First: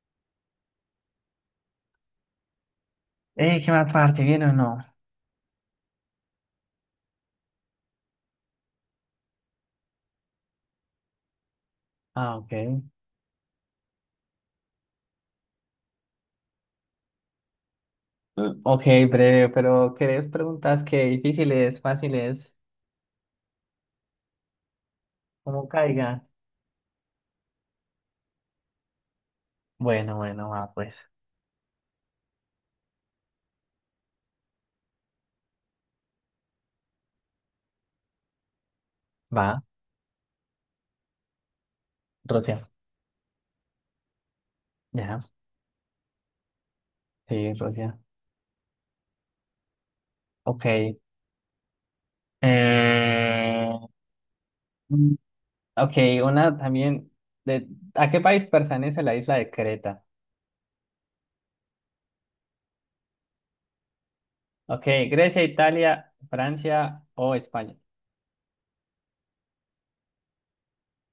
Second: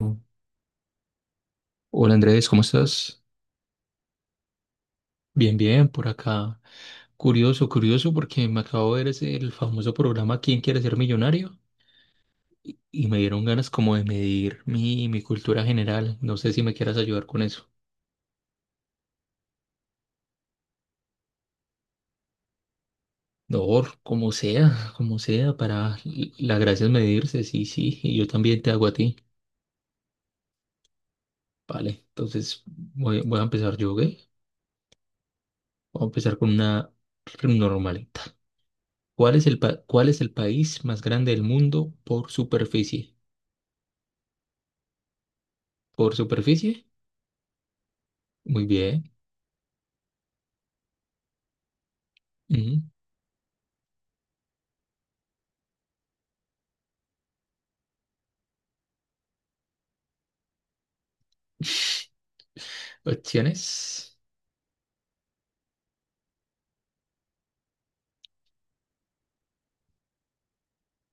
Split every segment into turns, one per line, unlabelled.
Oh, hola Andrés, ¿cómo estás?
¿Qué más parte? ¿Bien o no?
Bien, bien, por acá. Curioso, curioso, porque me acabo de ver ese, el famoso programa ¿Quién quiere ser millonario?
Ah, ok.
Y, y me dieron ganas como de medir mi cultura general. No sé si me quieras ayudar con eso.
Ok, breve, pero ¿querés preguntas que difíciles, fáciles,
No, como sea,
como
para
caiga?
la gracia es medirse, sí, sí, y yo también te hago a ti.
Bueno, bueno, va, pues.
Vale, entonces voy a empezar yo, ¿ok? Voy a empezar con una normalita.
Va,
Cuál es el país más grande del mundo por
Rusia.
superficie?
Ya,
¿Por superficie?
sí, Rusia.
Muy bien.
Ok.
Ujú.
Eh... mm, Ok, una también. De... ¿A qué país pertenece la isla de Creta?
Opciones.
Ok, Grecia, Italia, Francia o España.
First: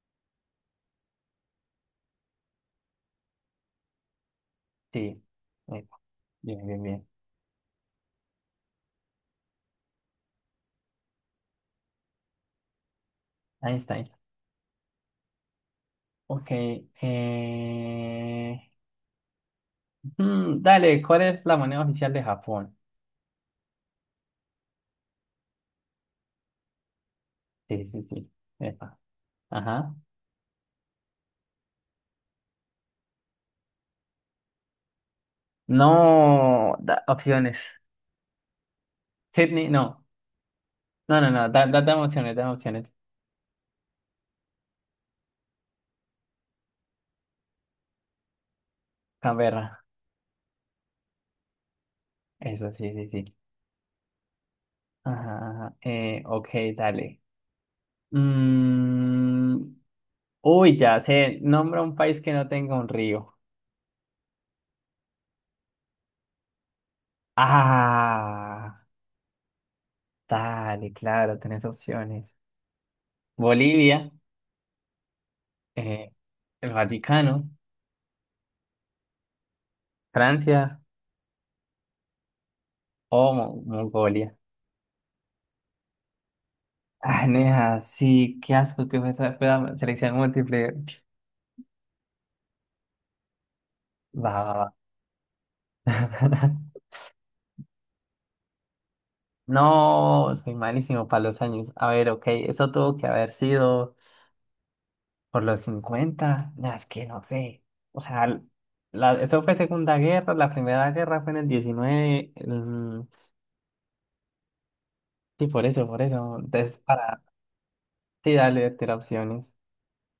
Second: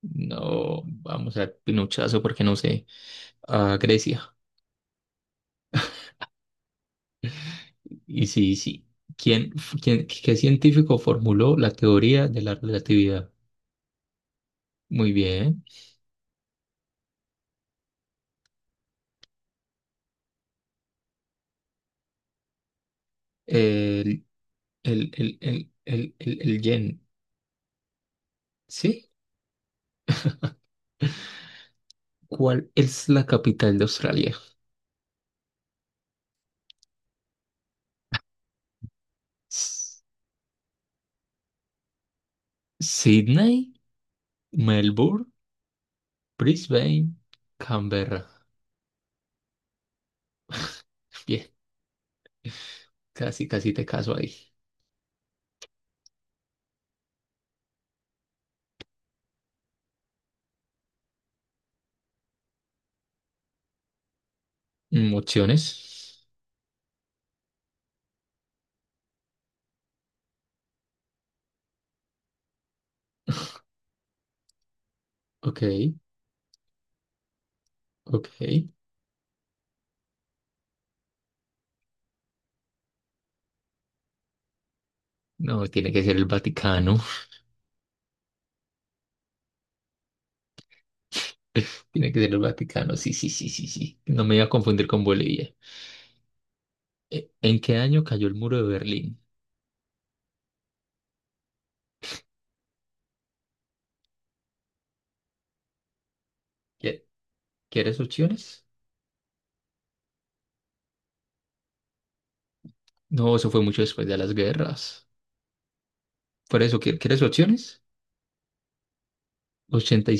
No, vamos a Pinochazo porque no sé. A Grecia.
Sí. Eh, Bien, bien, bien.
Y sí, sí. ¿Quién, qué científico formuló la teoría de la relatividad?
Einstein.
Muy bien.
Ok. Eh... dale, ¿cuál es la moneda oficial de Japón?
El, el yen.
Sí, sí, sí. Epa.
¿Sí?
Ajá.
¿Cuál es la capital de Australia?
No, opciones. Sydney,
S-
no. No, no, no. Dame opciones, dame opciones.
Sydney, Melbourne, Brisbane, Canberra.
Canberra.
Bien,
Eso, sí, sí, sí.
casi, casi te caso ahí.
Ajá, ajá. Ok, dale. Mm, uy, ya sé. Nombra un país que no tenga un río.
Mm, opciones.
Ah, dale, claro, tenés opciones. Bolivia,
Ok,
eh, el Vaticano,
ok.
Francia o Mongolia.
No, tiene que ser el Vaticano.
Ah, nea, sí, qué asco que fue esa fue selección múltiple.
Tiene que ser el Vaticano. Sí, sí, sí, sí, sí. No
Va,
me iba a
va,
confundir con Bolivia.
va.
¿En qué año cayó el muro de Berlín?
No, soy malísimo para los años. A ver, ok, eso tuvo que haber sido por los cincuenta. Nah, es
¿Qui-
que no sé.
¿Quieres
O sea,
opciones?
eso fue Segunda Guerra, la Primera Guerra fue en el diecinueve,
No, eso fue mucho después de las guerras.
sí, por eso, por eso.
Por
Entonces,
eso, ¿quieres
para,
opciones?
sí, dale, te opciones.
Ochenta y y y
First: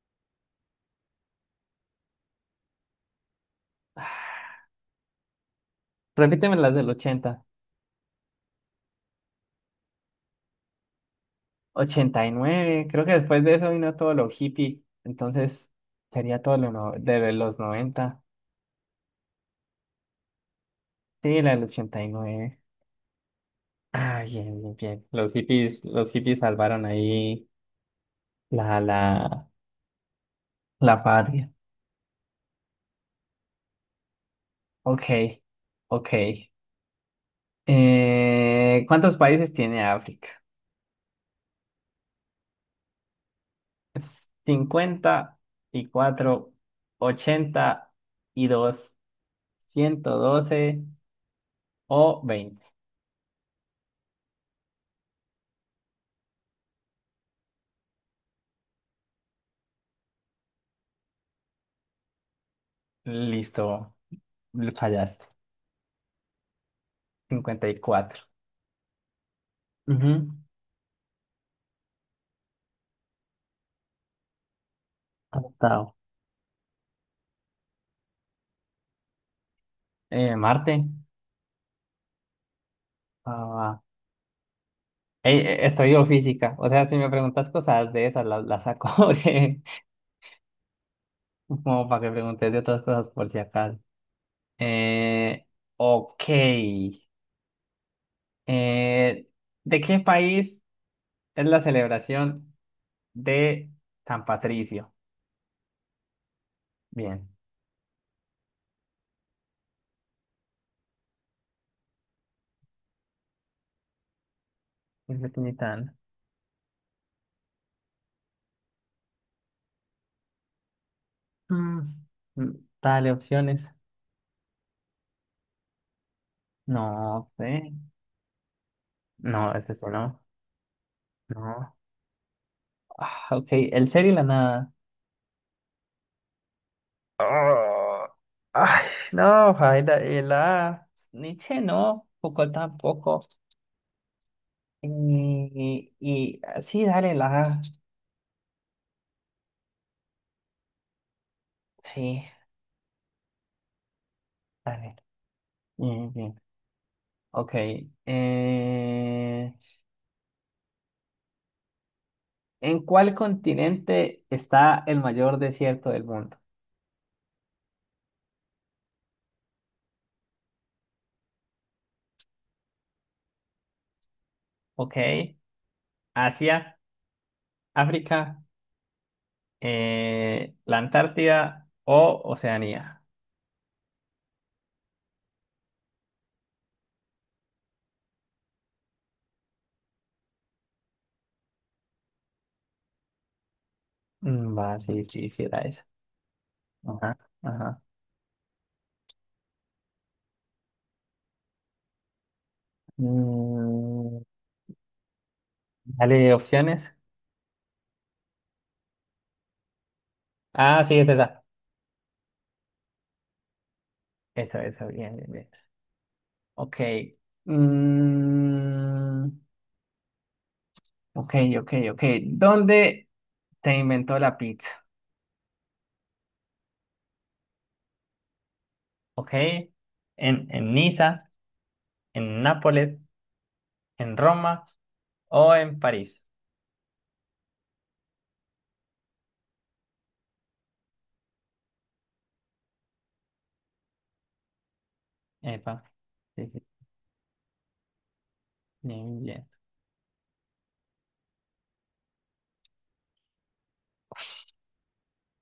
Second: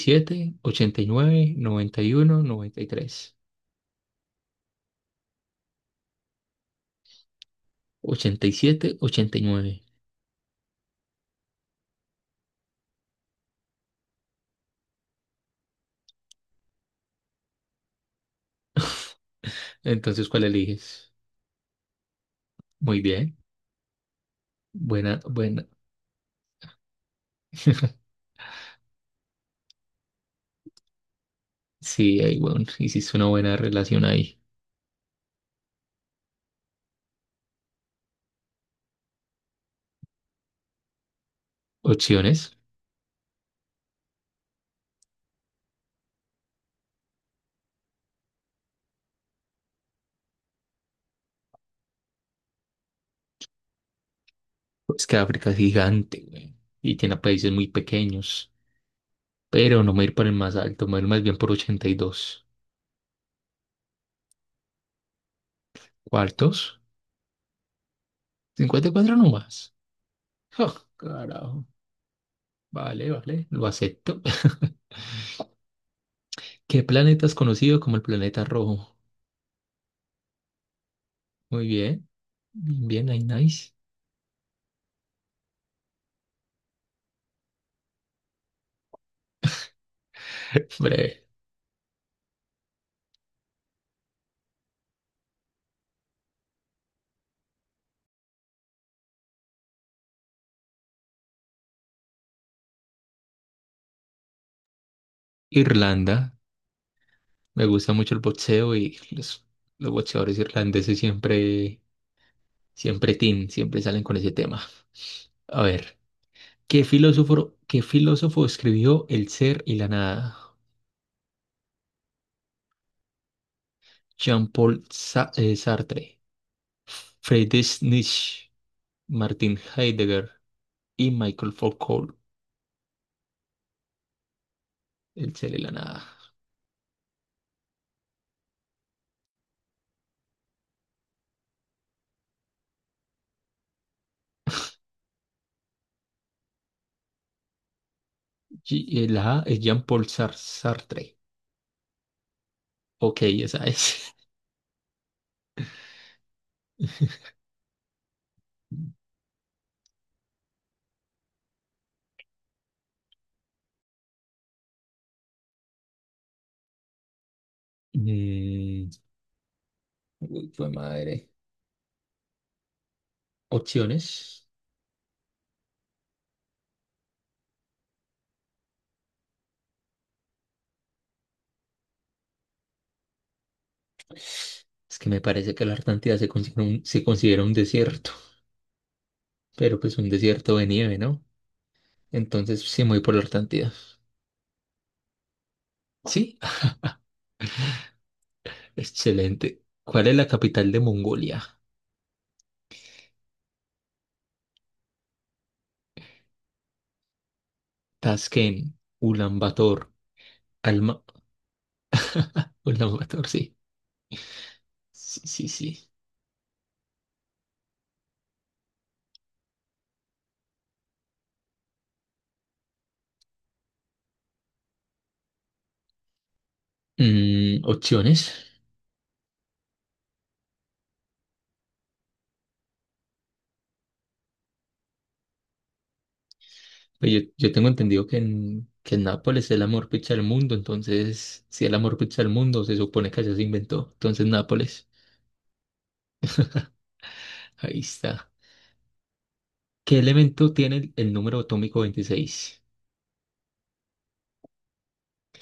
y siete, nueve, noventa uno, 93,
Ah, repíteme las del ochenta.
87, 89.
89 creo que después de eso vino todo lo hippie, entonces sería todo lo no- de los noventa.
Entonces, ¿cuál eliges?
Sí, la del 89.
Muy bien.
Ah, bien, bien, bien.
Buena, buena.
Los hippies salvaron ahí la, la, la patria.
Sí, ahí, bueno, hiciste una buena relación ahí.
Ok, ok. ¿Cuántos países tiene África?
Opciones.
Cincuenta y cuatro, 82, 112 o 20.
Es que África es gigante, güey, y tiene países muy pequeños. Pero no me voy a ir por el más alto, me voy a ir más bien por 82.
Listo, fallaste.
¿Cuartos?
54.
54 nomás.
Ujú,
Oh, carajo. Vale, vale, lo acepto.
aceptado.
¿Qué planeta es conocido como el planeta rojo?
Marte.
Muy bien, bien, ahí,
Ah,
nice.
va. Ey, estudio física. O sea, si me preguntas cosas de esas, las saco.
Breve.
Como para que preguntes de otras cosas por si acaso. Eh, ok. Eh, ¿De qué país es la celebración de San Patricio?
Irlanda.
Bien.
Me gusta mucho el boxeo y los boxeadores irlandeses siempre salen con ese tema.
Siempre tiene
A ver, ¿qué filósofo escribió El ser y la nada?
Mm, mm, Dale opciones.
Jean-Paul Sartre,
No sé.
Friedrich Nietzsche,
No,
Martin
es eso no.
Heidegger y Michael
No.
Foucault.
Ah, ok. El ser y la nada.
El ser y la nada.
Oh, ay, no, Jaira, la Nietzsche no, Foucault tampoco. Y ah, sí, dale, la
La A es Jean-Paul Sartre.
sí,
Ok, esa es.
dale. Bien, bien. Ok. eh, ¿En cuál continente está el mayor desierto del mundo?
Mm, uy, fue madre. Opciones.
Ok. Asia, África, la Antártida o Oceanía.
Es que me parece que la Antártida se considera un desierto, pero pues un desierto de nieve, ¿no? Entonces sí me voy por la Antártida.
Va, sí, sí, sí, era esa.
¿Sí?
Ajá, ajá.
Excelente. ¿Cuál es la capital de Mongolia?
Mm, dale opciones.
Tashkent, Ulaanbaatar,
Ah, sí,
Alma...
es esa.
Ulaanbaatar, sí.
Esa, bien,
Sí,
bien,
sí,
bien.
sí.
Ok. Mm, ok, ok, ok. ¿Dónde se inventó la pizza?
Mm, opciones.
Ok. ¿En Niza, en Nápoles, en Roma o en París?
Pues yo tengo entendido que en Nápoles es el amor pizza del mundo, entonces, si es la mejor pizza del mundo, se supone que allá se inventó. Entonces, Nápoles,
Epa. Sí, sí,
ahí está.
bien, bien.
¿Qué elemento tiene el número atómico 26?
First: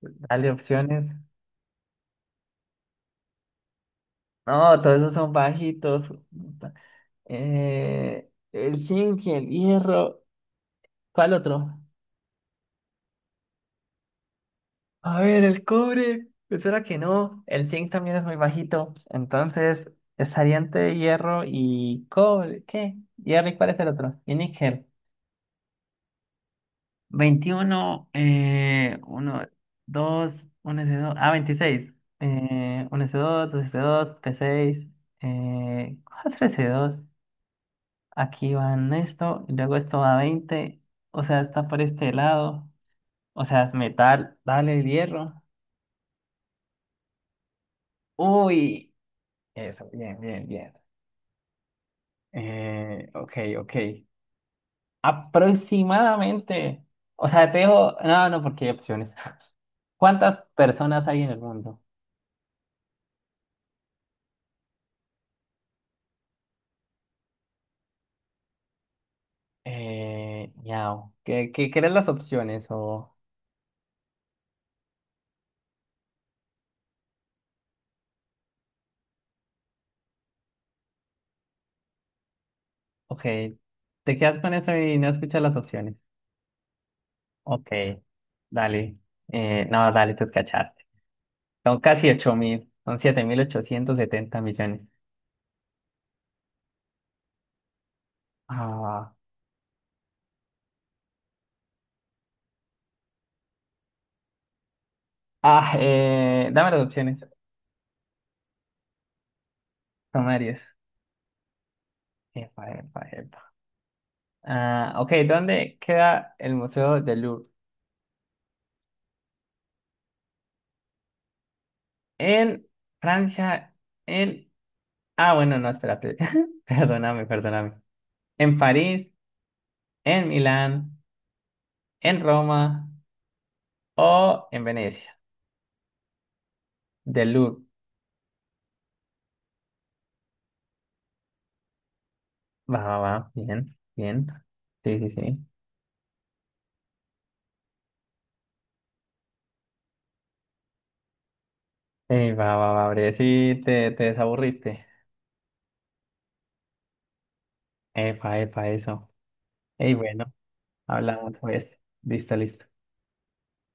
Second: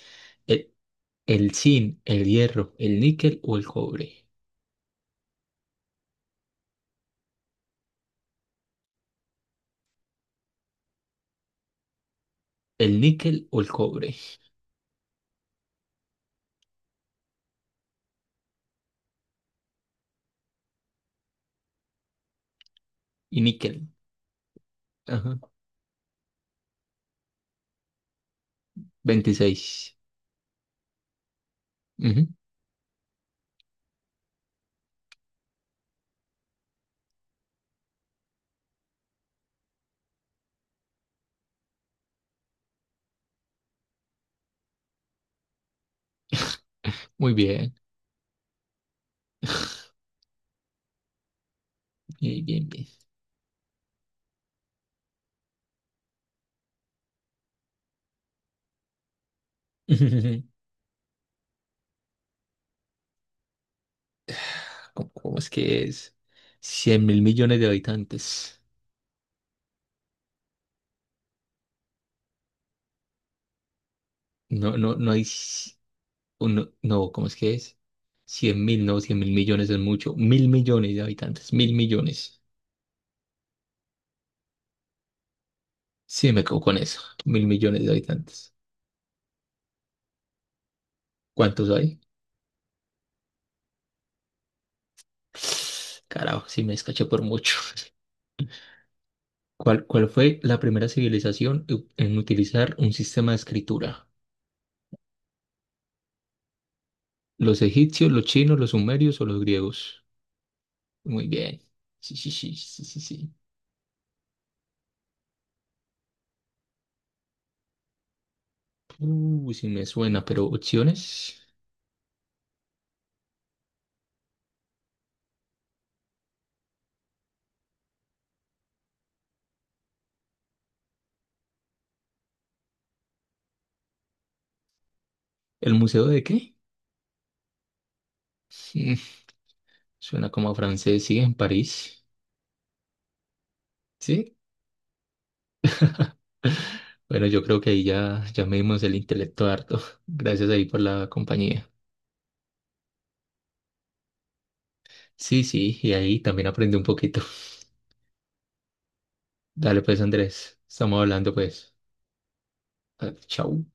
Dale
¿El,
opciones.
el zinc, el hierro, el níquel o el cobre?
No, todos esos son bajitos. Puta. El zinc y el hierro. ¿Cuál otro?
El níquel o el cobre.
A ver, el cobre, pues era que no. El zinc también es muy bajito. Entonces, estaría entre hierro y cobre. ¿Qué?
Y
¿Hierro y cuál es
níquel.
el otro? Y níquel.
Ajá.
21, uno
26.
dos uno s dos. Ah, 26.
Ujú.
Uno s dos dos s dos p seis, cuatro s dos. Aquí van esto, y luego esto va a veinte. O sea, está por este lado. O sea, es metal. Dale el hierro.
Muy bien,
Uy. Eso, bien, bien, bien.
bien, bien, bien.
Ok, ok. Aproximadamente, o sea, te dejo, no, no, porque hay opciones. ¿Cuántas personas hay en el mundo?
¿Cómo es que es? 100.000.000.000 de habitantes.
Miau. ¿Qué eran las opciones? O,
No, no, no hay... no, no, ¿cómo es que es? Cien mil, no, 100.000.000.000 es mucho. 1.000.000.000 de habitantes, 1.000.000.000.
ok, te quedas con eso y no escuchas las opciones.
Sí, me quedo con eso. Mil
Ok,
millones de habitantes.
dale. No, dale, te escachaste.
¿Cuántos
Son
hay?
casi 8 mil, son 7.870 millones.
Carajo, sí me escaché por mucho.
Ah,
¿Cuál, cuál fue la primera civilización en utilizar un sistema de escritura?
dame las opciones.
¿Los egipcios, los chinos, los sumerios o los griegos?
Son varias.
Muy bien. Sí, sí, sí,
Epa,
sí, sí,
epa,
sí.
epa. Ah, ok, ¿dónde queda el Museo del Louvre?
Sí me suena, pero opciones.
En Francia, en... Ah, bueno, no, espérate. Perdóname, perdóname. ¿En París, en Milán, en Roma o en Venecia?
¿El museo de qué?
Del Louvre.
Mm, suena como a francés, sí, en París.
Va, va, va. Bien, bien.
Sí.
Sí, sí, sí.
Bueno, yo creo que ahí ya, ya me dimos el intelecto harto. Gracias ahí por la compañía.
Ey, va, va, va, bre. Sí, te desaburriste.
Sí, sí, y ahí también aprendí un poquito.
Epa, epa, eso.
Dale
Ey,
pues,
bueno,
Andrés. Estamos hablando
hablamos
pues.
pues. Listo, listo.
Ah, chau.